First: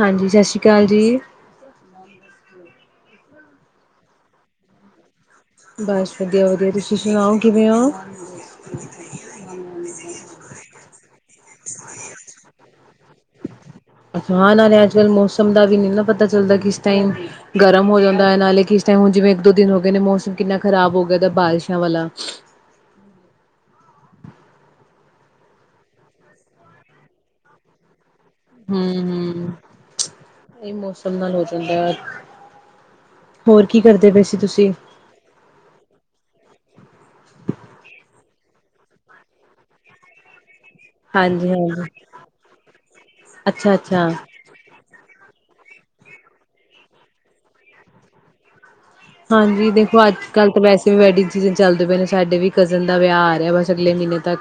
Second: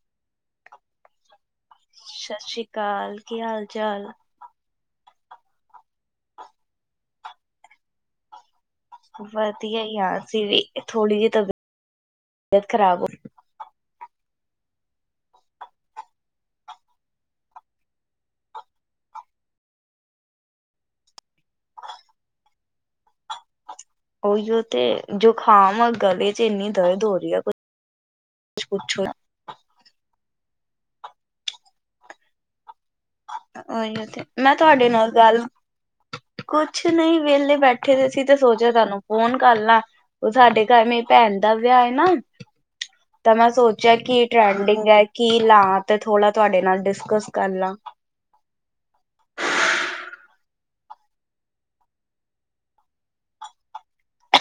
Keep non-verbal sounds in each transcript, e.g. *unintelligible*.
ਹਾਂਜੀ, ਸ਼ਸੀ ਕਾਲ ਜੀ। ਸ਼ਸਰੀ ਕਾਲ ਕੀ ਹਾਲ-ਚਾਲ ਬਸ ਵਦੀਆ-ਵਦੀਆ ਤੁਸੀਂ ਸੁਨਾਓ ਕਿਵੇਂ ਓ। ਵਦੀਆ ਈ ਆਂ ਅਸੀ ਵੀ ਥੋੜੀ ਜੀ ਤਬੀ ਬੀਅਤ ਖਰਾਬ ਹੋ ਹਾਂ ਨਾਲੇ ਅੱਜ-ਕੱਲ ਮੋਸਮ ਦਾ ਵੀ ਨਈ ਨਾ ਪਤਾ ਚੱਲਦਾ ਕਿਸ ਟਾਈਮ ਗਰਮ ਹੋ ਜਾਂਦਾ ਐ ਨਾਲੇ ਕਿਸ ਟੈਮ ਹੁਨ ਜਿਵੇਂ ਇੱਕ ਦੋ ਦਿਨ ਹੋ ਗਏ ਨੇ ਮੌਸਮ ਕਿੰਨਾ ਖਰਾਬ ਹੋ ਗੇਆ ਦਾ ਬਾਰਿਸ਼ਾਂ ਵਾਲਾ। ਓਈਓ ਤੇ ਜੁਕਾਮ ਆ ਗਲੇ ਚ ਇੰਨੀ ਦਰਦ ਹੋ ਰਈ ਆ ਕੁ ਹੂੰ-ਹੂੰ, ਏ ਮੌਸਮ ਨਾਲ ਹੋ ਜਾਂਦਾ ਆ। ਓਈਓ ਤੇ, ਮੈਂ ਤੁਆਡੇ ਨਾਲ ਗੱਲ ਕੁਛ ਨਈ ਵੇਲੇ ਬੈਠੇ ਦੇ ਸੀ ਤੇ ਸੋਚਿਆ ਤਾਨੂੰ ਫੋਨ ਕਰ ਲਾਂ ਓ ਸਾਡੇ ਕਰ ਮੇਰੀ ਭੈਣ ਹਾਂਜੀ ਦਾ ਵਿਆਹ ਹਾਂਜੀ ਹੈ ਨਾ ਤਾਂ ਮੈਂ ਅੱਛਾ ਸੋਚਿਆ ਅੱਛਾ ਕਿ ਟਰੈਂਡਿੰਗ ਐ ਕੀ ਲਾ ਤੇ ਥੋੜ੍ਹਾ ਤੁਆਡੇ ਨਾਲ ਡਿਸਕਸ ਕਰ ਲਾਂ। ਹਾਂਜੀ ਦੇਖੋ ਅੱਜ-ਕੱਲ ਤਾਂ ਵੈਸੇ ਵੀ ਵੈਡਿੰਗ ਸੀਜ਼ਨ ਚੱਲਦੇ ਪਏ ਨੇ ਸਾਡੇ ਵੀ ਕਜ਼ਨ ਦਾ ਵਿਆਹ ਆ ਰੈਆ ਬਸ ਅਗਲੇ ਮੀਨੇ ਤੱਕ।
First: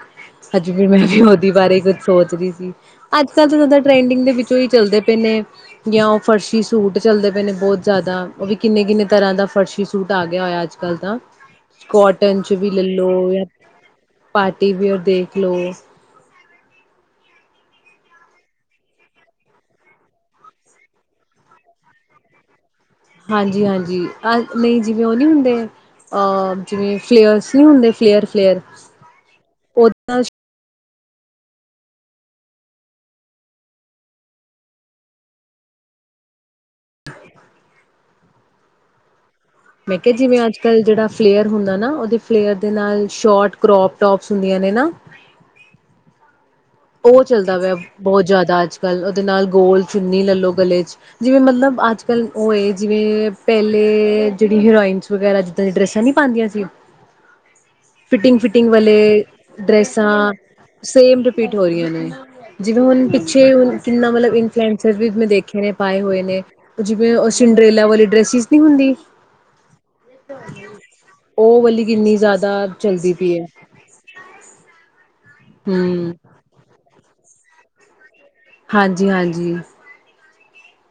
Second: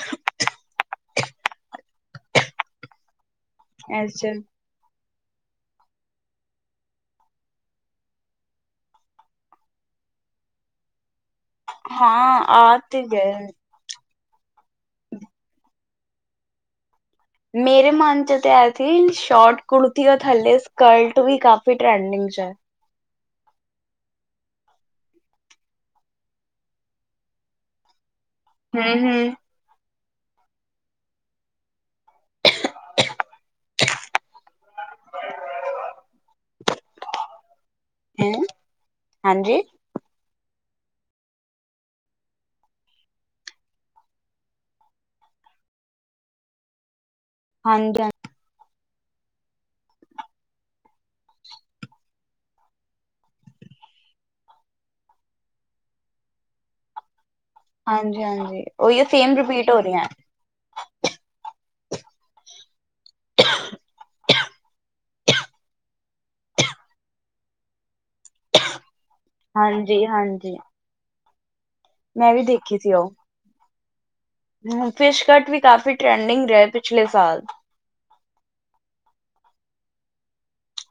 ਅੱਜ ਫਿਰ ਮੈਂ ਵੀ ਓਦੀ ਬਾਰੇ ਕੁੱਝ ਸੋਚ ਦੀ ਸੀ ਅੱਜ-ਕੱਲ ਤਾਂ ਜਾਦਾ ਇਸ ਟਰੈਂਡਿੰਗ ਚ ਦੇ ਵਿੱਚੋਂ ਈ ਚੱਲਦੇ ਪਏ ਨੇ ਜਾਂ ਓ ਫਰਸ਼ੀ ਸੂਟ ਚੱਲਦੇ ਪਏ ਨੇ ਬੋਤ ਜਾਦਾ ਓ ਵੀ ਕਿੰਨੇ-ਕਿੰਨੇ ਤਰਾਂ ਦਾ ਫਰਸ਼ੀ ਸੂਟ ਆ ਗਿਆ ਹੋਯਾ ਅੱਜ-ਕੱਲ ਤਾਂ, ਹਾਂ ਕੋਟਨ ਚ ਵੀ ਆ ਤੇ ਲਲੋ ਯਾ। ਗਏ ਪਾਰਟੀਵੇਅਰ ਦੇਖ ਲਓ। ਮੇਰੇ ਮਨ ਚ ਤੇ ਐ ਸੀ ਸ਼ੋਟ ਕੁੜਤੀ ਓ ਥੱਲੇ ਸਕਰਟ ਵੀ ਕਾਫੀ ਟਰੈਂਡਿੰਗ ਚ ਐ। ਹਾਂਜੀ-ਹਾਂਜੀ, ਅਹ ਨਈ ਜਿਵੇਂ ਓ ਨਈ ਹੁੰਦੇ। ਆ ਜਿਵੇਂ ਫਲੇਅਰਸ ਨਈ ਹੁੰਦੇ ਫਲੇਅਰ-ਫਲੇਅਰ ਹੂੰ-ਰੂੰ। ਪੋਤਾ ਚ *inaudible* ਹੈ, ਹਾਂਜੀ! ਮੈਂ ਕੈਆ ਜਿਵੇਂ ਅੱਜ-ਕੱਲ ਜੇੜਾ ਫਲੇਅਰ ਹੁੰਦਾ ਨਾ ਓਦੇ ਫਲੇਅਰ ਦੇ ਨਾਲ ਸ਼ੋਟ ਕਰੋਪ ਟੋਪਸ ਹੁੰਦੀਆਂ ਨੇ ਨਾ। ਓ ਚੱਲਦਾ ਪਿਆ ਹਾਂਜੀ, ਹਾਂ- ਬੋਤ ਜਾਦਾ ਅੱਜ-ਕੱਲ ਉਦੇ ਨਾਲ ਗੋਲ ਚੁੰਨੀ ਲਲੋ ਗਲੇ ਚ। ਜਿਵੇਂ ਮਤਲਬ ਅੱਜ-ਕੱਲ ਓਏ ਜਿਵੇਂ ਪੈਲੇ ਜਿੜੀ ਹਰੋਇਨਸ ਵਗੈਰਾ ਜਿੱਦਾਂ ਦੀ ਡਰੈਸਾਂ ਨੀ ਪਾਦੀਆਂ ਸੀ। *inaudible* ਹਾਂਜੀ ਫਿਟਿੰਗ-ਫਿਟਿੰਗ ਵਾਲੇ ਉਹੀਓ ਸੇਮ ਰਿਪੀਟ ਹੋ ਰਹੀਆਂ। ਡਰੈਸਾਂ ਸੇਮ ਰਿਪੀਟ ਹੋ ਰੀਆਂ ਨੇ ਜਿਵੇਂ ਹੁਣ ਪਿੱਛੇ ਹੁਨ ਕਿੰਨਾ ਮਤਲਬ ਇਨਫੈਲਸਰ ਵੀ ਮੈ ਦੇਖੇ ਨੇ ਪਾਏ ਹੋਏ ਨੇ। ਜਿਵੇਂ ਸਿੰਡਰੇਲਾ ਵਾਲੀ ਡ੍ਰੈਸਸ ਹਾਂਜੀ-ਹਾਂਜੀ। ਓ ਵਾਲੀ ਕਿੰਨੀ ਜਾਦਾ ਸੀ ਉਹ। ਚਲਦੀ ਪਈ ਏ। ਹੂੰ ਫਿਸ਼ਕਟ ਵੀ ਕਾਫੀ ਹਮ ਟਰੈਂਡਿੰਗ ਰੇਆ ਪਿਛਲੇ ਸਾਲ ਹਾਂਜੀ-ਹਾਂਜੀ।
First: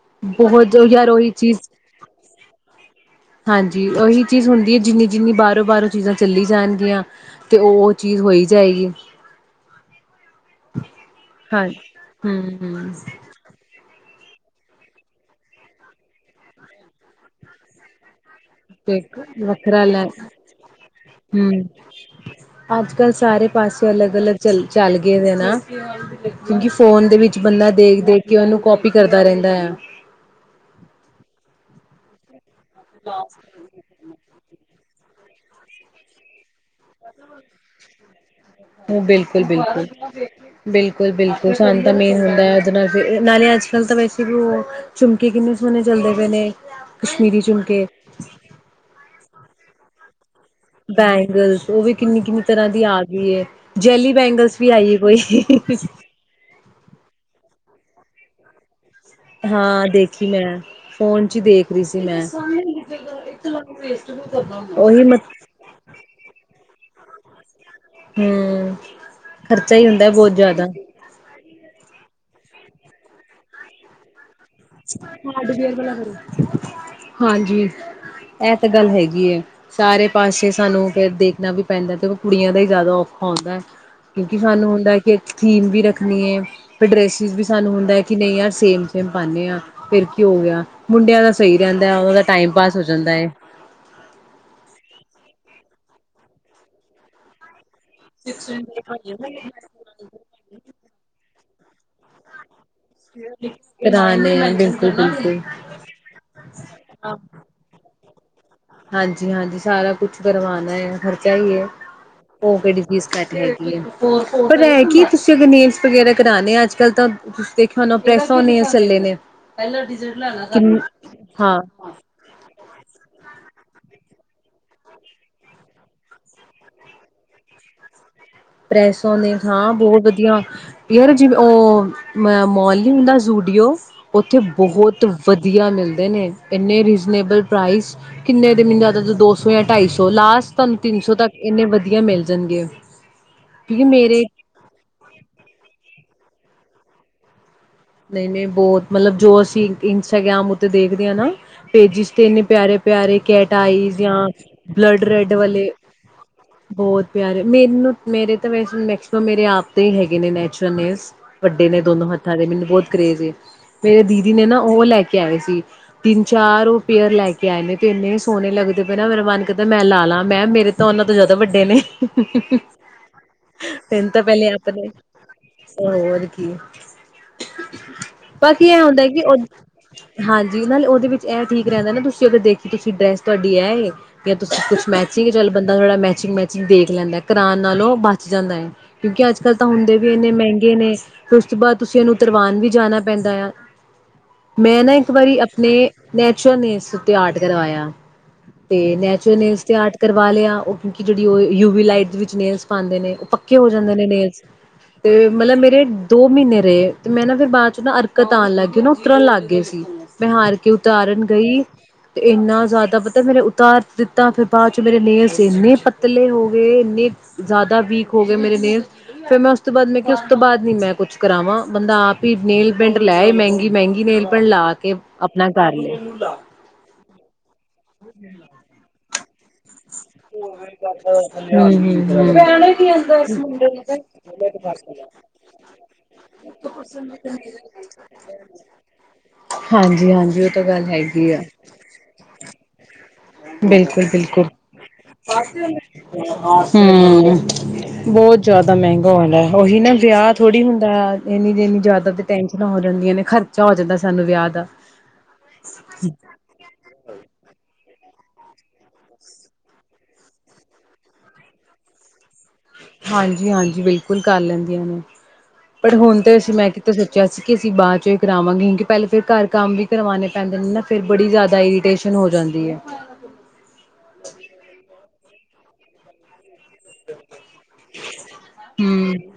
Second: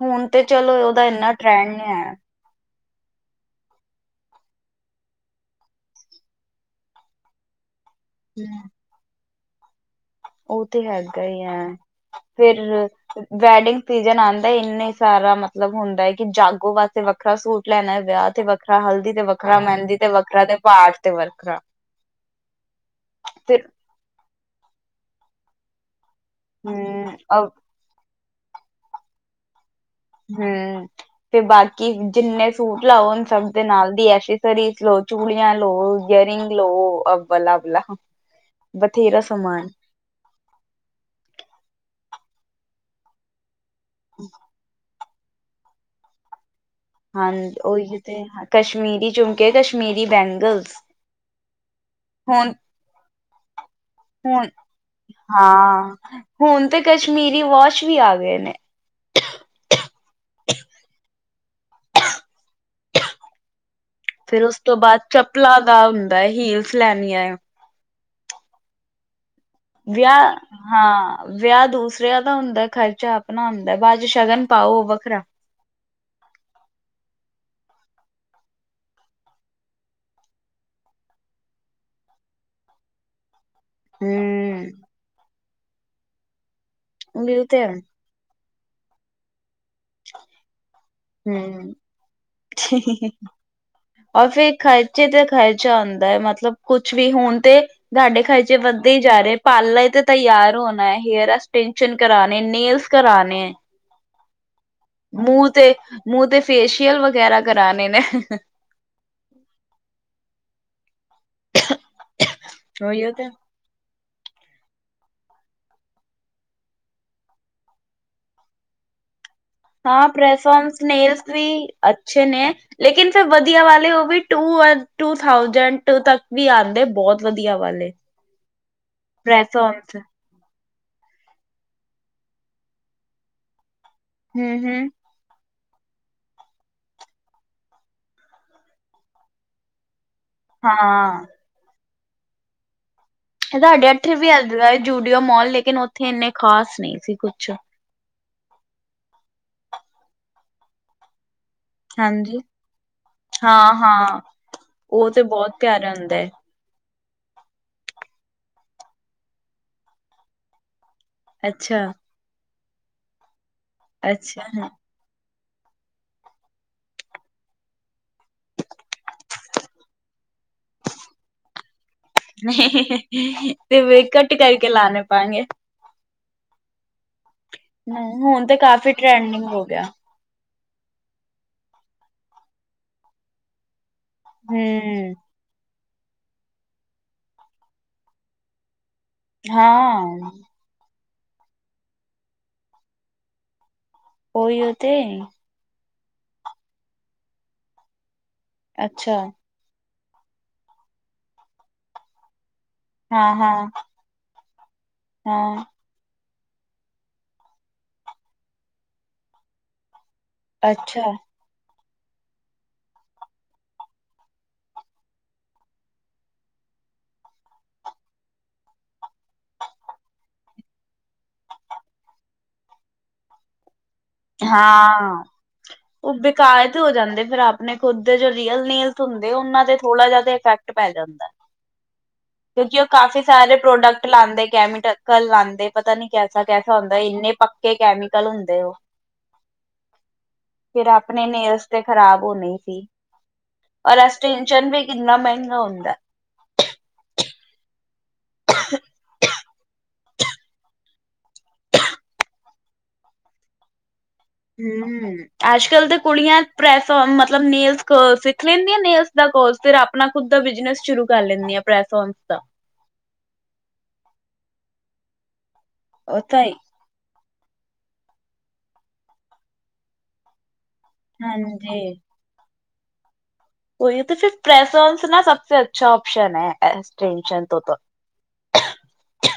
ਹੁਨ ਤੇ ਬਹੁਤ ਚਲੋ ਓਦਾ ਯਾਰ ਉਹੀ ਏਨਾ ਚੀਜ਼ ਟਰੈਂਡ ਨੀ ਹੈ। ਹਾਂਜੀ ਓਹੀ ਚੀਜ਼ ਹੁੰਦੀ ਐ ਜਿੰਨੀ-ਜਿੰਨੀ ਬਾਰੋਂ-ਬਾਰੋਂ ਚੀਜ਼ਾਂ ਚੱਲੀ ਜਾਣਗੀਆਂ ਤੇ ਓ ਚੀਜ਼ ਹੋਈ ਹਮ, ਜਾਏਗੀ। ਤੇ ਹੈਗਾ ਐ ਹਾਂ ਫਿਰ ਹੂੰ-ਹੂੰ ਵੈਡਿੰਗ ਸੀਜਨ ਆਦਾ ਏਨੇ ਸਾਰਾ ਮਤਲਬ ਹੁੰਦਾ ਐ ਕਿ ਜਾਗੋ ਵਾਸਤੇ ਵੱਖਰਾ ਸੂਟ ਲੈਣਾ ਵਿਆਹ ਤੇ ਵੱਖਰਾ ਹਲਦੀ ਤੇ ਵੱਖਰਾ ਮੈਂਦੀ ਤੇ ਵੱਖਰਾ ਤੇ ਪਾਾਠ ਤੇ ਵੱਖਰਾ ਅੱਜ-ਕੱਲ ਸਾਰੇ ਫਿਰ ਪਾਸੇ ਤੋਂ ਅਲੱਗ-ਅਲੱਗ ਚਲ ਚੱਲ ਗਏ ਨਾ ਕਿਉਂਕਿ ਫੋਨ ਹੂੰ ਦੇ ਵਿੱਚ ਅ ਬੰਦਾ ਦੇਖ-ਦੇਖ ਕਿ ਉਨੂੰ ਕੋਪੀ ਕਰਦਾ ਰੈਦਾ ਐ। ਹੂੰ, ਤੇ ਬਾਕੀ ਜਿੰਨੇ ਸੂਟ ਲਾਓ ਸਭ ਦੇ ਨਾਲ ਦੀ ਐਸਸ ਰੀਜ ਲੋ ਚੁੜੀਆਂ ਲੋ ਗੈਰਿੰਗ ਲੋ ਅ ਬਲਾ-ਬਲਾ ਬਿਲਕੁਲ-ਬਿਲਕੁਲ। ਬਿਲਕੁਲ-ਬਿਲਕੁਲ ਸਾਨੂੰ ਤਾਂ ਮੇਨ ਹੁੰਦਾ ਅੱਜ *unintelligible* ਨਾਲੇ ਅੱਜ-ਕੱਲ ਤਾਂ ਵੈਸੇ ਵੀ ਓ ਝੁਮਕੇ ਕਿੰਨੇ ਸੋਣੇ ਚੱਲਦੇ ਪਏ ਨੇ ਕਸ਼ਮੀਰੀ ਹਾਂਜੀ ਓਈ ਝੁਮਕੇ ਓ ਤੇ ਕਸ਼ਮੀਰੀ ਚੁਮਕੇ, ਕਸ਼ਮੀਰੀ ਬੈਂਗਲਸ ਬੈਂਗਲਸ ਓਵੀ ਕਿੰਨੀ-ਕਿੰਨੀ ਹੁਣ ਤਰ੍ਹਾਂ ਦੀ ਆ ਗਈ ਐ। ਜੈਲੀ ਹੁਣ ਬੈਂਗਲਸ ਵੀ ਆਈ ਐ ਕੋਈ। ਹਾਂ ਹੁਣ ਤੇ ਕਸ਼ਮੀਰੀ ਵੋਸ਼ ਵੀ ਆ ਗਏ ਨੇ। ਹਾਂ ਦੇਖੀ ਮੈਂ ਫ਼ੋਨ 'ਚ ਈ ਦੇਖ ਰੀ ਸੀ ਮੈਂ। ਉਹੀ ਮੈਂ ਪਲਾ ਦਾ ਹੁੰਦਾ ਐ ਹੀਲਸ ਲੈਣੀ ਐ। ਹੂੰ, ਖ਼ਰਚਾ ਈ ਹੁੰਦਾ ਬੋ ਜਿਆਦਾ। ਵੇਆ ਦੂਸਰਿਆਂ ਦਾ ਹੁੰਦੈ ਖ਼ਰਚਾ ਆਪਣਾ ਹੁੰਦਾ ਬਾ 'ਚ ਸ਼ਗਨ ਪਾਓ ਉਹ ਵੱਖਰਾ ਹਾਰਡਵੇਅਰ ਵਾਲਾ ਕਰੋ ਹਾਂਜੀ। ਐ ਤਾਂ ਗੱਲ ਹੈਗੀ ਐ। ਸਾਰੇ ਪਾਸੇ ਸਾਨੂੰ ਫਿਰ ਦੇਖਣਾ ਵੀ ਪੈਂਦਾ 'ਤੇ ਓ ਕੁੜੀਆਂ ਦਾ ਈ ਜਿਆਦਾ ਔਖਾ ਹੁੰਦਾ ਐ। ਕਿਉਂਕਿ ਹੂੰ ਸਾਨੂੰ ਹੁੰਦਾ ਕਿ ਇੱਕ ਥੀਮ ਵੀ ਰੱਖਣੀ ਏ ਫਿਰ ਡਰੈਸਿਸ ਵੀ ਇਹ ਤੇ ਸਾਨੂੰ ਹੈ ਹੁੰਦਾ ਐ ਕਿ ਨਈ ਯਾਰ ਸੇਮ-ਸੇਮ ਪਾਨੇ ਆ। ਫੇਰ ਕੀ ਹੋ ਗਿਆ ਮੁੰਡਿਆਂ ਦਾ ਸਈ ਹੂੰ, ਰੈਂਦਾ ਉਦਾ ਟਾਈਮ ਪਾਸ ਹੋ ਜਾਂਦਾ ਏ। ਔਰ ਫੇਰ ਖਰਚੇ ਤੇ ਖਰਚਾ ਹੁੰਦਾ ਐ ਮਤਲਬ ਕੁਛ ਵੀ ਹੁਣ ਤੇ ਤਾਡੇ ਖਰਚੇ ਵੱਧਦੇ ਈ ਜਾ ਰੇ ਪਾਲਰ ਤੇ ਤਿਆਰ ਹੋਣਾ, ਹੇਅਰ ਐਕਸਟੈਨਸ਼ਨ ਕਰਾਣੇ, ਨੇੇਲਸ ਕਰਾਂਣੇ ਬਿਲ ਮੂੰਹ ਤੇ, ਮੂੰਹ ਤੇ ਫੇਸ਼ੀਅਲ ਵਗੈਰਾ ਕਰਾਨੇ ਨੇ। ਹਾਂਜੀ-ਹਾਂਜੀ ਸਾਰਾ ਕੁਛ ਕਰਵਾਨੈ ਖਰਚਾ ਵੀ ਏ, ਓ ਕੇੜੀ ਚੀਜ਼ ਉਹੀਓ ਕਾ ਤੇ ਪਰ ਮੈਂ ਕੀ ਤੁਸੀਂ ਅਗਰ ਨੇਲਜ ਵਗੈਰਾ ਕਰਾਣੇ ਆ ਅੱਜ-ਕੱਲ ਤਾਂ ਤੁਸੀਂ ਦੇਖਿਆ ਹੋਣਾ ਪ੍ਰੈਸ ਓਨ ਨੇਲਸ ਚੱਲੇ ਨੇ। ਹਾਂ ਪ੍ਰੈਸ ਵਨਸ ਨੇਲਜ ਵੀ ਹਾਂ ਅੱਛੇ ਨੇ ਲੇਕਿਨ ਫਿਰ ਵਧੀਆ ਵਾਲੇ ਓ ਵੀ ਟੂ ਅ ਟੂ ਥਾਊਜੈਟ ਤੱਕ ਵੀ ਆਂਦੇ ਬੋਤ ਵਧੀਆ ਵਾਲੇ। *inaudible* ਪ੍ਰੈਸੋ ਓ ਨੇ ਹਾਂ ਪ੍ਰੈਸੋਨਸ ਬੋਹ ਵਧੀਆ ਹੇਅਰ ਜਿਵੇਂ ਓ ਮ ਮੋਲ ਨੀ ਹੁੰਦਾ ਯੂਡੀਓ ਉੱਥੇ ਹੂੰ ਹੂੰ ਬਹੁਤ ਵਧੀਆ ਮਿਲਦੇ ਨੇ ਐਨੇ ਰੀਜ਼ਨੇਬਲ ਪ੍ਰਾਈਜ਼ ਕਿੰਨੇ ਦੇ ਮੈਨੂੰ ਜਿਆਦਾ ਦੋ ਸੌ ਜਾਂ ਢਾਈ ਸੌ ਲਾਸਟ ਤੁਹਾਨੂੰ ਤਿੰਨ ਹਾਂ ਸੌ ਤੱਕ ਇੰਨੇ ਵਧੀਆ ਮਿਲ ਜਾਣਗੇ। ਕਿਉਂਕਿ ਸਾਡੇ ਅਡੇ ਮੇਰੇ ਵੀ ਐ ਯੂਡੀਊ ਮੋਲ ਲੇਕਿਨ ਉੱਥੇ ਇੰਨੇ ਖਾਸ ਨਈ ਸੀ ਕੁਛ। ਨਈ-ਨਈ ਬੋਤ ਮਤਲਬ ਜੋ ਅਸੀਂ ਇੰਸਟਾਗ੍ਰਾਮ ਉੱਤੇ ਦੇਖਦੇ ਆ ਨਾ ਪੇਜਿਸ ਤੇ ਹਾਂਜੀ ਇੰਨੇ ਪਿਆਰੇ-ਪਿਆਰੇ ਹਾਂ ਕੈਟਆਈਜ ਜਾਂ ਹਾਂ ਬਲੱਡ ਉਹ ਤੇ ਰੈਡ ਬਹੁਤ ਵਾਲੇ ਪਿਆਰਾ ਹੁੰਦਾ ਹੈ ਬੋਤ ਪਿਆਰੇ ਮੈਨੂੰ ਮੇਰੇ ਤਾਂ ਵੈਸੇ ਮੈਕਸੀਮਮ ਮੇਰੇ ਆਪ ਦੇ ਹੈਗੇ ਨੇ ਨੈਚਰਲ ਨੇਲਜ। ਵੱਡੇ ਨੇ ਅੱਛਾ। ਦੋਨੋਂ ਹੱਥਾਂ ਦੇ ਮੈਨੂੰ ਬੋਤ ਕਰੇਜ਼ ਏ ਮੇਰੇ ਦੀਦੀ ਨੇ ਨਾ ਅੱਛਾ ਓ ਲੈ ਕੇ ਆਏ ਸੀ ਤਿੰਨ-ਚਾਰ ਓ ਪੇਅਰ ਲੈ ਕੇ ਆਏ ਨੇ ਤੇ ਇੰਨੇ ਸੋਹਣੇ ਲੱਗਦੇ ਪੇ ਨਾ ਮੇਰਾ ਮਨ ਕਰਦਾ ਮੈਂ ਲਾ-ਲਾ ਮੈਂ ਮੇਰੇ ਤਾਂ ਉਨਾਂ ਤੋਂ ਜਿਆਦਾ ਵੱਡੇ ਨੇ। 'ਤੇ ਫੇ ਕੱਟ ਕਰਕੇ ਲਾਣੇ ਪੈਗੇ। ਓ ਹੋਰ ਕੀ‌। ਹੂੰ ਹੁਣ 'ਤੇ ਕਾਫ਼ੀ ਹੁੰਦਾ ਕਿ ਉਹ ਟਰੈਂਡਿੰਗ ਹੋ ਗਿਆ। ਹਾਂਜੀ ਨਾਲੇ ਉਦੇ ਵਿੱਚ ਐ ਠੀਕ ਰੈਂਦਾ ਨਾ ਤੁਸੀਂ ਅਗਰ ਦੇਖੀ ਤੁਸੀਂ ਡਰੈਸ ਤੁਹਾਡੀ ਐ ਏ ਜਾਂ ਤੁਸੀਂ ਕੁਛ ਹੂੰ ਮੈਚਿੰਗ ਚਲ ਬੰਦਾ ਥੋੜਾ ਮੈਚਿੰਗ-ਮੈਚਿੰਗ ਦੇਖ ਲੈਂਦਾ ਕਰਾਨ ਨਾਲੋਂ ਬਚ ਜਾਂਦਾ ਐ। ਕਿਉਂਕਿ ਅੱਜ-ਕਲ ਤਾਂ ਹੁੰਦੇ ਵੀ ਇੰਨੇ ਹਾਂ। ਮਹਿੰਗੇ ਨੇ ਫੇਰ ਉਸ ਤੋਂ ਬਾਦ ਤੁਸੀਂ ਏਨੂੰ ਤਰਵਾਨ ਵੀ ਜਾਣਾ ਪੈਂਦਾ ਆ, ਉਹੀਓ ਮੈਂ ਨਾ ਤੇ ਇੱਕ ਵਾਰੀ ਆਪਣੇ ਨੈਚੁਰਲ ਨੇਲਸ ਉੱਤੇ ਆਰਟ ਕਰਵਾਇਆ, ਤੇ ਅੱਛਾ ਨੈਚੁਰਲ ਨੇਲਸ ਤੇ ਆਰਟ ਕਰਵਾ ਲਿਆ ਓ ਕਿਉਂਕਿ ਜੇੜੀ ਓ ਯੂ ਵੀ ਲਾਈਟ ਦੇ ਵਿੱਚ ਨੇਲਸ ਪਾਂਦੇ ਨੇ ਓ ਹਾਂ ਹਾਂ ਪੱਕੇ ਹੋ ਜਾਂਦੇ ਨੇ ਨੇਲਜ 'ਤੇ ਮਤਲਬ ਹਾਂ ਮੇਰੇ ਦੋ ਮ੍ਹੀਨੇ ਰਏ। ਤੇ ਮੈਂ ਨਾ ਫਿਰ ਬਾ ਚੋਂ ਨਾ ਅਰਕਤ ਆਣ ਲਾਗੀ ਨਾ ਉਤਰਨ ਲਾਗੇ ਸੀ ਮੈਂ ਹਾਰ ਕੇ ਅੱਛਾ ਉਤਾਰਨ ਗਈ 'ਤੇ ਇੰਨਾ ਜਿਆਦਾ ਪਤਾ ਮੇਰੇ ਉਤਾਰ ਦਿੱਤਾ ਫਿਰ ਬਾ ਚੋਂ ਮੇਰੇ ਨੇਲਜ ਇੰਨੇ ਪਤਲੇ ਹੋ ਗੇ ਇੰਨੇ ਜ਼ਿਆਦਾ ਵੀਕ ਹੋ ਗਏ ਮੇਰੇ ਨੇਲਜ ਫਿਰ ਮੈਂ ਉਸ ਤੋਂ ਬਾਅਦ ਮੈਂ ਉਸ ਤੋਂ ਬਾਅਦ ਨੀ ਮੈਂ ਕੁਛ ਕਰਾਵਾਂ ਬੰਦਾ ਆਪ ਹੀ ਨੇਲ ਪੇਟ ਲੈ ਆਏ ਮਹਿੰਗੀ-ਮਹਿੰਗੀ ਨੇਲ ਪੇਟ ਲਾ ਕੇ ਹਾਂ। ਆਪਣਾ ਕਰ ਲੇ। ਉਹ ਬੇਕਾਰ ਹੋ ਜਾਂਦੇ ਫੇਰ ਆਪਣੇ ਖੁਦ ਦੇ ਜੋ ਰੀਅਲ ਨੇਲਜ ਹੁੰਦੇ ਉਹਨਾਂ ਦੇ ਥੋੜਾ ਜਿਆਦਾ ਇਫੈਕਟ ਪੈ ਜਾਂਦੈ। ਕਿਉਂਕਿ ਉਹ ਕਾਫ਼ੀ ਸਾਰੇ ਪ੍ਰੋਡਕਟ ਲਾਉਂਦੇ ਕੈਮੀ ਟਕਲ ਲਾਂਦੇ ਪਤਾ ਨੀ ਕੈਸਾ ਕੈਸਾ ਹੁੰਦਾ ਇੰਨੇ ਪੱਕੇ ਕੈਮੀਕਲ ਹੁੰਦੇ ਉਹ। ਹਾਂਜੀ- ਹਾਂਜੀ। ਫੇਰ ਆਪਣੇ ਨੇਲਜ ਤੇ ਖ਼ਰਾਬ ਹੋਣੇ ਸੀ ਔਰ ਬਿਲਕੁਲ-ਬਿਲਕੁਲ ਐਸਟਸ਼ਨ ਵੀ ਕਿੰਨਾ ਮਹਿੰਗਾ ਹੁੰਦੈ। ਹੂੰ ਬਹੁਤ ਜਿਆਦਾ ਮਹਿੰਗਾ ਹੋਣੈ ਉਹੀ ਨਾ ਵਿਆਹ ਥੋੜੀ ਹੁੰਦਾ ਆ ਇੰਨੀ- ਇੰਨੀ ਜ਼ਿਆਦਾ ਤੇ ਟੈਨਸ਼ਨਾਂ ਹੋ ਜਾਂਦੀਆਂ ਨੇ ਖਰਚਾ ਹੋ ਜਾਂਦੈ। ਹੂ ਅੱਜ-ਕੱਲ ਤਾਂ ਕੁੜੀਆਂ ਪ੍ਰੈਸ ਔਨ ਮਤਲਬ ਨੇਲਜ ਸਿੱਖ ਲੈਂਦੀਆਂ ਨੇਲਸ ਦਾ ਕੋਰਸ ਫਿਰ ਆਪਣਾ ਖੁਦ ਦਾ ਬਿਜਨਸ ਸ਼ੁਰੂ ਕਰ ਲੈਂਦੀ ਆ ਪ੍ਰੈਸ ਔਨ ਦਾ। ਹਾਂਜੀ -ਹਾਂਜੀ ਬਿਲਕੁਲ ਕਰ ਲੈਂਦੀਆਂ ਨੇ ਬਟ ਹੁਣ ਉਹ ਤੇ ਤਾਂ ਹੀ ਅਸੀਂ ਮੈਂ ਤੇ ਸੋਚਿਆ ਸੀ ਕਿ ਅਸੀਂ ਬਾਅਦ ਚੋਂ ਹੀ ਕਰਾਵਾਂਗੇ। ਕਿਉਂਕਿ ਪਹਿਲੇ ਫੇਰ ਘਰ ਕੰਮ ਵੀ ਕਰਵਾਉਣੇ ਪੈਂਦੇ ਨੇ ਨਾ। ਫੇਰ ਬੜੀ ਜ਼ਿਆਦਾ ਹਾਂਜੀ ਇਰੀਟੇਸ਼ਨ ਹੋ ਜਾਂਦੀ ਐ। ਓਹੀਓ ਤੇ ਫੇਰ ਪ੍ਰੈਸੋਂਸ ਓਨਸ ਤੇ ਸਭ ਤੇ ਅੱਛਾ ਓਪਸ਼ਨ ਐ ਐਸਟੈਂਸ਼ਨ ਤੋਂ ਤੋ। ਹੂੰ।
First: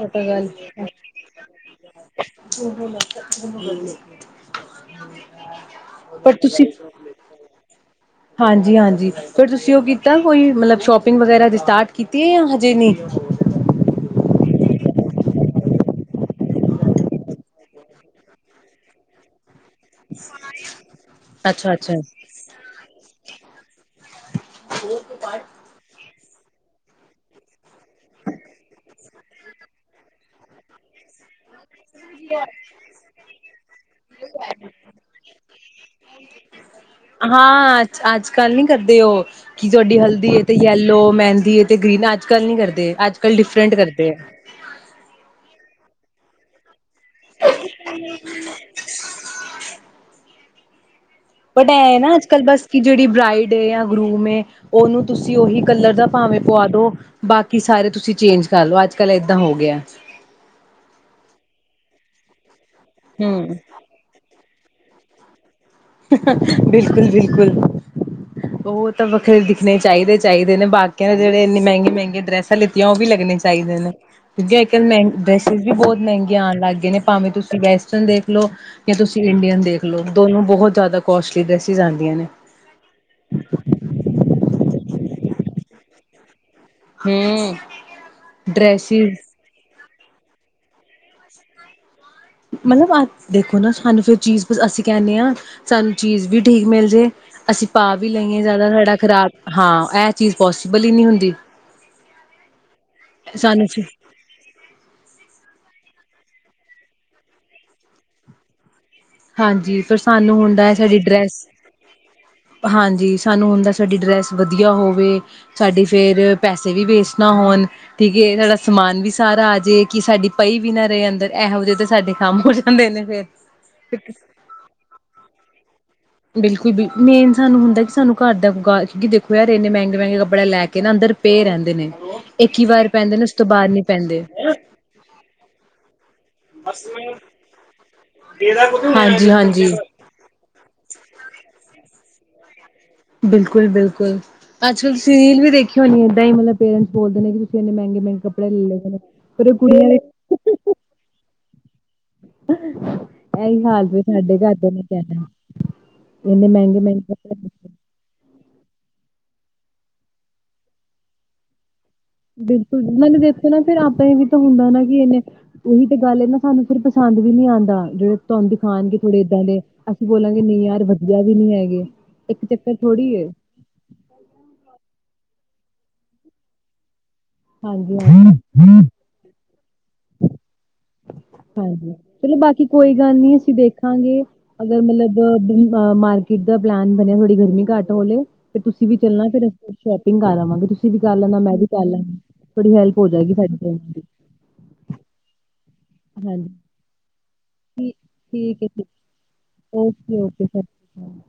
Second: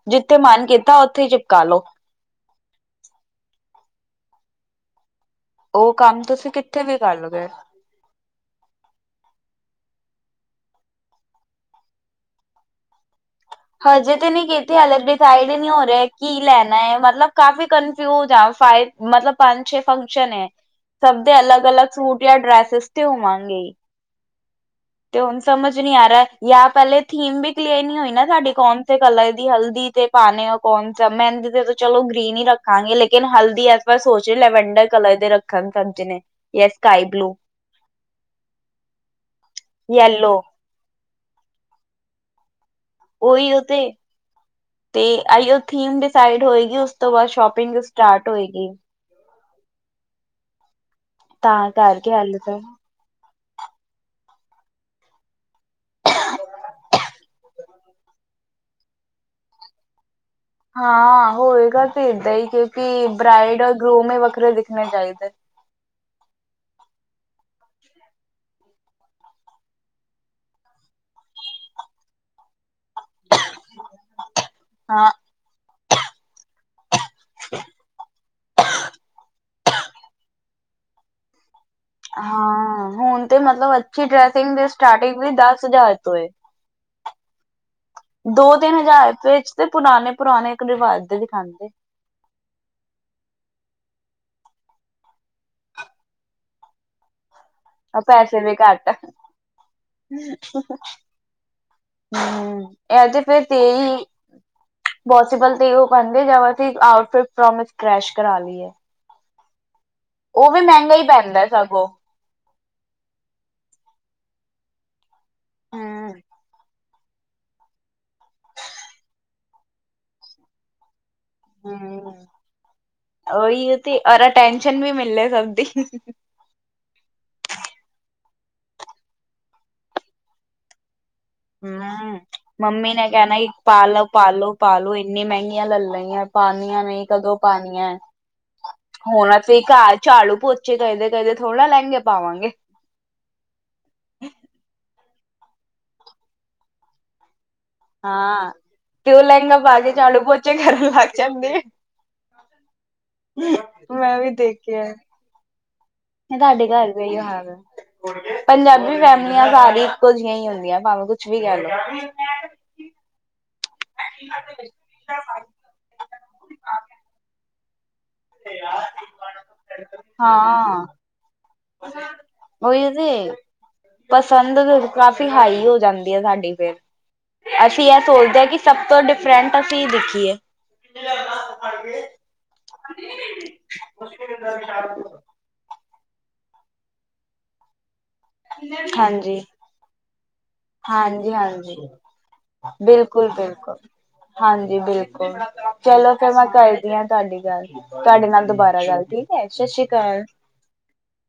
ਉਹ ਤਾਂ ਜਿੱਥੇ ਗੱਲ ਮਨ ਕੀਤਾ ਉੱਥੇ ਹੀ ਚਿਪਕਾਲੋ। *inaudible* ਉਹ ਕੰਮ ਤੁਸੀਂ ਕਿੱਥੇ ਵੀ ਕਰ ਲੋਗੇ। ਹਾਂਜੀ-ਹਾਂਜੀ ਫੇਰ ਤੁਸੀਂ ਉਹ ਕੀਤਾ ਕੋਈ ਮਤਲਬ ਸ਼ੋਪਿੰਗ ਵਗੈਰਾ ਅਜੇ ਸਟਾਰਟ ਕੀਤੀ ਆ ਜਾਂ‌ ਹਜੇ ਨਹੀਂ। ਹਜੇ ਤੇ ਨਹੀਂ ਕੀਤੀ ਹਾਲ ਡਿਸਾਈਡ ਨਹੀਂ ਹੋ ਰਿਹਾ। ਕੀ ਲੈਣਾ ਐ ਮਤਲਬ ਕਾਫੀ ਕਨਫਿਊਜਡ ਆ ਸ਼ਾਇਦ ਮਤਲਬ ਪੰਜ ਛੇ ਫੰਕਸ਼ਨ ਐ ਸਭ ਦੇ ਅਲੱਗ-ਅਲੱਗ ਅੱਛਾ-ਅੱਛਾ। ਸੂਟ ਜਾਂ ਡਰੈਸਿਸ ਤੇ ਹੋਵਾਂ ਗੇਈ। ਤੇ ਹੁਣ ਸਮਝ ਨੀ ਆ ਰਿਹਾ ਯਾ ਪਹਿਲੇ ਥੀਮ ਵੀ ਕਲੀਅਰ ਨੀ ਹੋਈ ਨਾ ਸਾਡੀ ਯਾ ਕੌਣ ਸੇ ਕਲਰ ਦੀ ਹਲਦੀ ਤੇ ਪਾਣੇ ਓ ਕੌਣਸ ਮਹਿੰਦੀ ਦੇ ਤੇ ਚਲੋ ਗ੍ਰੀਨ ਹੀ ਰੱਖਾਂਗੇ। ਲੇਕਿਨ ਹਲਦੀ ਇਸ ਵਾਰ ਸੋਚ ਰ ਲੈਵਂਡਰ ਕਲਰ ਦੇ ਰੱਖਣ ਸਭ ਜਣੇ। ਯਾ ਸਕਾਏ। ਹਾਂ ਅੱਜ ਅੱਜ-ਕੱਲ ਨੀ ਕਰਦੇ ਓ ਕੀ ਤੁਹਾਡੀ ਹਲਦੀ ਯੈਲੋ ਏ ਤੇ ਯੈਲੋ, ਮਹਿੰਦੀ ਅ ਤੇ ਗ੍ਰੀਨ ਅੱਜ-ਕੱਲ ਨੀ ਕਰਦੇ। ਅੱਜ-ਕੱਲ੍ਹ ਉਈ ਓ ਡਿਫਰੈਂਟ ਤੇ ਕਰਦੇ ਹੈ। ਤੇ ਏਓ ਥੀਮ ਡਿਸਾਈਡ ਹੋਏਗੀ ੳਸ ਤੋਂ ਬਾਅਦ ਸ਼ੋਪਿੰਗ ਸਟਾਰਟ ਹੋਏਗੀ। ਤਾਂ ਬਟ ਐ ਕਰਕੇ ਨਾ ਹਾਲੇ ਅੱਜ-ਕੱਲ੍ਹ ਤਾਂ ਬਸ ਕਿ ਜਿਹੜੀ ਬਰਾਈਡ ਜਾਂ ਗਰੂਮ ਹੈ ਉਹਨੂੰ ਤੁਸੀਂ ਉਹੀ ਕਲਰ ਦਾ ਭਾਵੇਂ ਪਵਾ ਦੋ ਬਾਕੀ ਸਾਰੇ ਤੁਸੀਂ ਚੇਂਜ ਕਰ ਲੋ ਅੱਜ-ਕੱਲ ਏਦਾਂ ਹੋ ਗਿਐ। ਹਾਂ ਹੋਏਗਾ ਤੇ ਏਦਾ ਈ ਕਿਉਂਕਿ ਹੂੰ। ਬਰਾਈਡ ਓਰ ਗਰੂਮ ਵੱਖਰੇ ਦਿਖਣੇ ਚਾਹੀਦੇ। ਬਿਲਕੁਲ-ਬਿਲਕੁਲ ਉਹ ਤਾਂ ਵੱਖਰੇ ਦਿਖਣੇ ਚਾਹੀਦੇ ਚਾਹੀਦੇ ਨੇ ਬਾਕੀਆਂ ਦੇ ਜਿਹੜੇ ਇੰਨੇ ਮਹਿੰਗੇ-ਮਹਿੰਗੇ ਡਰੈਸ ਥੱ ਲੀਤੀਆਂ ਉਹ ਵੀ ਲੱਗਣੇ ਚਾਹੀਦੇ ਨੇ ਦੂਜੀਆਂ ਇਕ ਨੇ ਹਾਂ *unintelligible* ਫਿਰ *unintelligible* ਵੀ ਬਹੁਤ ਮਹਿੰਗੀਆਂ ਆਣ ਲੱਗੀਆ ਨੇ ਭਾਵੇਂ ਤੁਸੀਂ ਵੈਸਟਰਨ ਦੇਖ ਲੋ ਯਾਂ ਤੁਸੀਂ ਇੰਡੀਅਨ ਦੇਖ ਲੋ ਦੋਨੋ ਬਹੁਤ ਜ਼ਿਆਦਾ ਕੋਸਟਲੀ ਡ੍ਰੇਸਿੰਗ ਆਦੀਆਂ। ਹਾਂ ਹੁਣ ਤੇ ਮਤਲਬ ਅੱਛੀ ਡਰੈਸਿੰਗ ਦੀ ਸਟਾਰਟਿੰਗ ਵੀ ਦਸ ਹਜ਼ਾਰ ਤੋਂ ਏ। ਹੂੰ ਦੋ-ਤਿੰਨ ਹਜ਼ਾਰ ਚ ਤੇ ਪੁਰਾਣੇ-ਪੁਰਾਣੇ ਇੱਕ ਰਿਵਾਜ਼ਤ ਦੇ ਦਿਖਾਉਂਦੇ। ਮਤਲਬ ਆ ਦੇਖੋ ਨਾ ਸਾਨੂੰ ਫੇਰ ਚੀਜ਼ ਅਸੀਂ ਕਹਿੰਨੇ ਆ। ਸਾਨੂੰ ਚੀਜ਼ ਵੀ ਠੀਕ ਮਿਲ ਜੇ। ਅਸੀਂ ਪਾ ਆ ਵੀ ਪੈਸੇ ਲੀਏ ਜ਼ਿਆਦਾ ਘੱਟ ਸਾਡਾ ਖ਼ਰਾਬ, ਹਾਂ ਇਹ ਚੀਜ਼ ਪੋਸੀਬਲ ਈ ਨੀ ਹੁੰਦੀ। ਹੂੰ, ਇਹ ਤੇ ਫਿਰ ਸਾਨੂੰ ਤੇਈ ਪੋਸੀਬਲ ਤੇ ਉਹ *unintelligible* ਆਊਟਫਿਟ ਪ੍ਰੋਮਿਸ ਕਰੈਸ਼ ਕਰਾ ਲਈਏ। ਹਾਂਜੀ ਫਿਰ ਸਾਨੂੰ ਉਹ ਵੀ ਹੁੰਦਾ ਐ ਮਹਿੰਗਾ ਸਾਡੀ ਹੀ ਡਰੈਸ ਪੈਂਦਾ ਸਗੋਂ ਹਾਂਜੀ ਸਾਨੂੰ ਹੁੰਦਾ ਐ ਸਾਡੀ ਡਰੈਸ ਵਧੀਆ ਹੋਵੇ। ਸਾਡੀ ਫੇਰ ਹੂੰ ਪੈਸੇ ਵੀ ਵੇਸਟ ਨਾ ਹੋਣ ਠੀਕ ਏ ਸਾਡਾ ਸਮਾਨ ਵੀ ਸਾਰਾ ਆ ਜੇ ਕਿ ਸਾਡੀ ਪਈ ਵੀ ਨਾ ਰਹੇ ਅੰਦਰ ਇਹੋ ਜੇ ਤੇ ਸਾਡੇ ਹੂੰ ਕੰਮ ਹੋ ਜਾਂਦੇ ਨੇ ਫੇਰ ਉਹੀ ਤੇ ਅਰ ਅਟੈਂਸ਼ਨ ਵੀ ਮਿਲੇ ਸਭ ਦੀ। ਬਿਲਕੁਲ ਬਿਲ ਮੇਨ ਸਾਨੂੰ ਹੁੰਦਾ ਸਾਨੂੰ ਘਰ ਦਾ ਕਿਉਕਿ ਦੇਖੋ ਯਾਰ ਇਨੇ ਮਹਿੰਗੇ ਮਹਿੰਗੇ ਕੱਪੜੇ ਲੈ ਕੇ ਨਾ ਅੰਦਰ ਪੇ ਰਹਿੰਦੇ ਨੇ, ਹੂੰ ਇੱਕ ਈ ਵਾਰ ਮੰਮੀ ਪੈਂਦੇ ਨੇ ਉਸ ਕਹਿਣਾ ਤੋਂ ਕਿ ਬਾਦ ਨੀ ਪਾਲੋ ਪੈਂਦੇ। ਪਾਲੋ ਪਾਲੋ ਇੰਨੀ ਮਹਿੰਗੀਆਂ ਲੈ ਲਈਆਂ ਪਾਨੀਆਂ ਨੀ ਕਦੋਂ ਪਾਨੀਆਂ, ਹਾਂਜੀ ਹੁਣ ਅਸੀ ਹਾਂਜੀ ਘਰ ਚਾੜੂ ਪੋਚੇ *unintelligible* ਕਦੇ ਥੋੜੀ ਨਾ ਲਹਿੰਗੇ ਪਾਵਾਂਗੇ। ਬਿਲਕੁਲ ਬਿਲਕੁਲ, ਅੱਜ-ਕੱਲ੍ਹ ਤੁਸੀਂ ਰੀਲ ਵੀ ਦੇਖੀ ਹੋਣੀ ਐ ਏਦਾਂ ਈ ਮਤਲਬ ਪੇਰੈਂਟਸ ਬੋਲਦੇ ਨੇ। ਕਿ ਮਹਿੰਗੇ ਮਹਿੰਗੇ ਹਾਂ ਕੱਪੜੇ ਲੇਦੇ ਨੇ, ਤੇ ਫਿਰ ਲਹਿੰਗਾ ਉਹ ਪਾ ਕੁੜੀਆਂ ਕੇ ਨੇ। ਝਾੜੂ *inaudible* ਇਹੀ ਹਾਲ ਵੀ ਮੈਂ ਸਾਡੇ ਘਰ ਦੇ ਆ ਨੇ ਦੇਖਿਆ ਕਹਿਣਾ। ਇੰਨੇ ਤੁਹਾਡੇ ਮਹਿੰਗੇ ਘਰ ਦਾ ਮਹਿੰਗੇ ਈ ਕੱਪੜੇ ਹਾਲ ਆ। ਦਿੱਤੇ। ਪੰਜਾਬੀ ਫੈਮਿਲੀਆਂ ਸਾਰੀ ਇੱਕੋ ਜਿਹੀਆਂ ਈ ਹੁੰਦੀਆਂ ਭਾਵੇਂ ਕੁਛ ਵੀ ਕਹਿ ਲੋ। ਬਿਲਕੁਲ ਮੈਂ ਨੇ ਦੇਖੋ ਨਾ ਫਿਰ ਆਪਾਂ ਵੀ ਤਾਂ ਹੁੰਦਾ ਨਾ ਕਿ ਇਹਨੇ ਉਹੀ ਤੇ ਗੱਲ ਐ ਨਾ ਸਾਨੂੰ ਫਿਰ ਪਸੰਦ ਵੀ ਨੀ ਆਦਾ ਜਿਹੜੇ ਤੁਹਾਨੂੰ ਦਿਖਾਉਣਗੇ ਥੋੜੇ ਏਦਾਂ ਦੇ, ਅਸੀਂ ਬੋਲਾਂਗੇ ਨਈ ਯਾਰ ਵਧੀਆ ਵੀ ਨੀ ਹੈਗੇ। ਇੱਕ ਚੱਕਰ ਉਈ ਐ ਜੀ। ਥੋੜ੍ਹੀ ਏ ਪਸੰਦ ਵੀ ਕਾਫੀ ਹਾਈ ਹੋ ਜਾਂਦੀ ਐ ਸਾਡੀ ਫਿਰ ਅਸੀਂ ਹਾਂਜੀ ਐ ਸੋਚਦੇ ਹਾਂਜੀ ਆ ਕਿ ਸਭ ਤੋਂ ਡਿਫਰੈਂਟ ਅਸੀਂ ਦੀਖੀਏ। ਹਾਂਜੀ, ਚਲੋ ਬਾਕੀ ਕੋਈ ਗੱਲ ਨੀ ਅਸੀਂ ਦੇਖਾਂਗੇ ਅਗਰ ਮਤਲਬ ਅ ਮਾਰਕੀਟ ਦਾ ਪਲੈਨ ਬਣਿਆ ਥੋੜੀ ਗਰਮੀ ਘੱਟ ਹੋਲੇ। ਫੇਰ ਤੁਸੀਂ ਵੀ ਚੱਲਣਾ ਹਾਂਜੀ, ਫਿਰ, ਸ਼ੋਪਿੰਗ ਕਰ ਆਵਾਂਗੇ ਤੁਸੀਂ ਵੀ ਕਰ ਲੈਣਾ ਮੈਂ ਵੀ ਹਾਂਜੀ-ਹਾਂਜੀ, ਕਰ ਲੈਣੀ। ਥੋੜ੍ਹੀ ਹੈਲਪ ਹੋ ਜਾਏਗੀ ਸਾਡੀ ਬਿਲਕੁਲ-ਬਿਲਕੁਲ। ਵੀ ਹਾਂਜੀ ਬਿਲਕੁਲ ਚਲੋ ਫੇਰ ਮੈਂ ਹਾਂਜੀ ਕਰਦੀ ਆ ਤੁਹਾਡੀ ਗੱਲ, ਤੁਹਾਡੇ ਨਾਲ ਠੀਕ ਹੈ ਦੁਬਾਰਾ ਜੀ ਗੱਲ ਠੀਕ ਐ ਸਾਸਰੀ ਓਕੇ ਕਾਲ। ਓਕੇ *inaudible*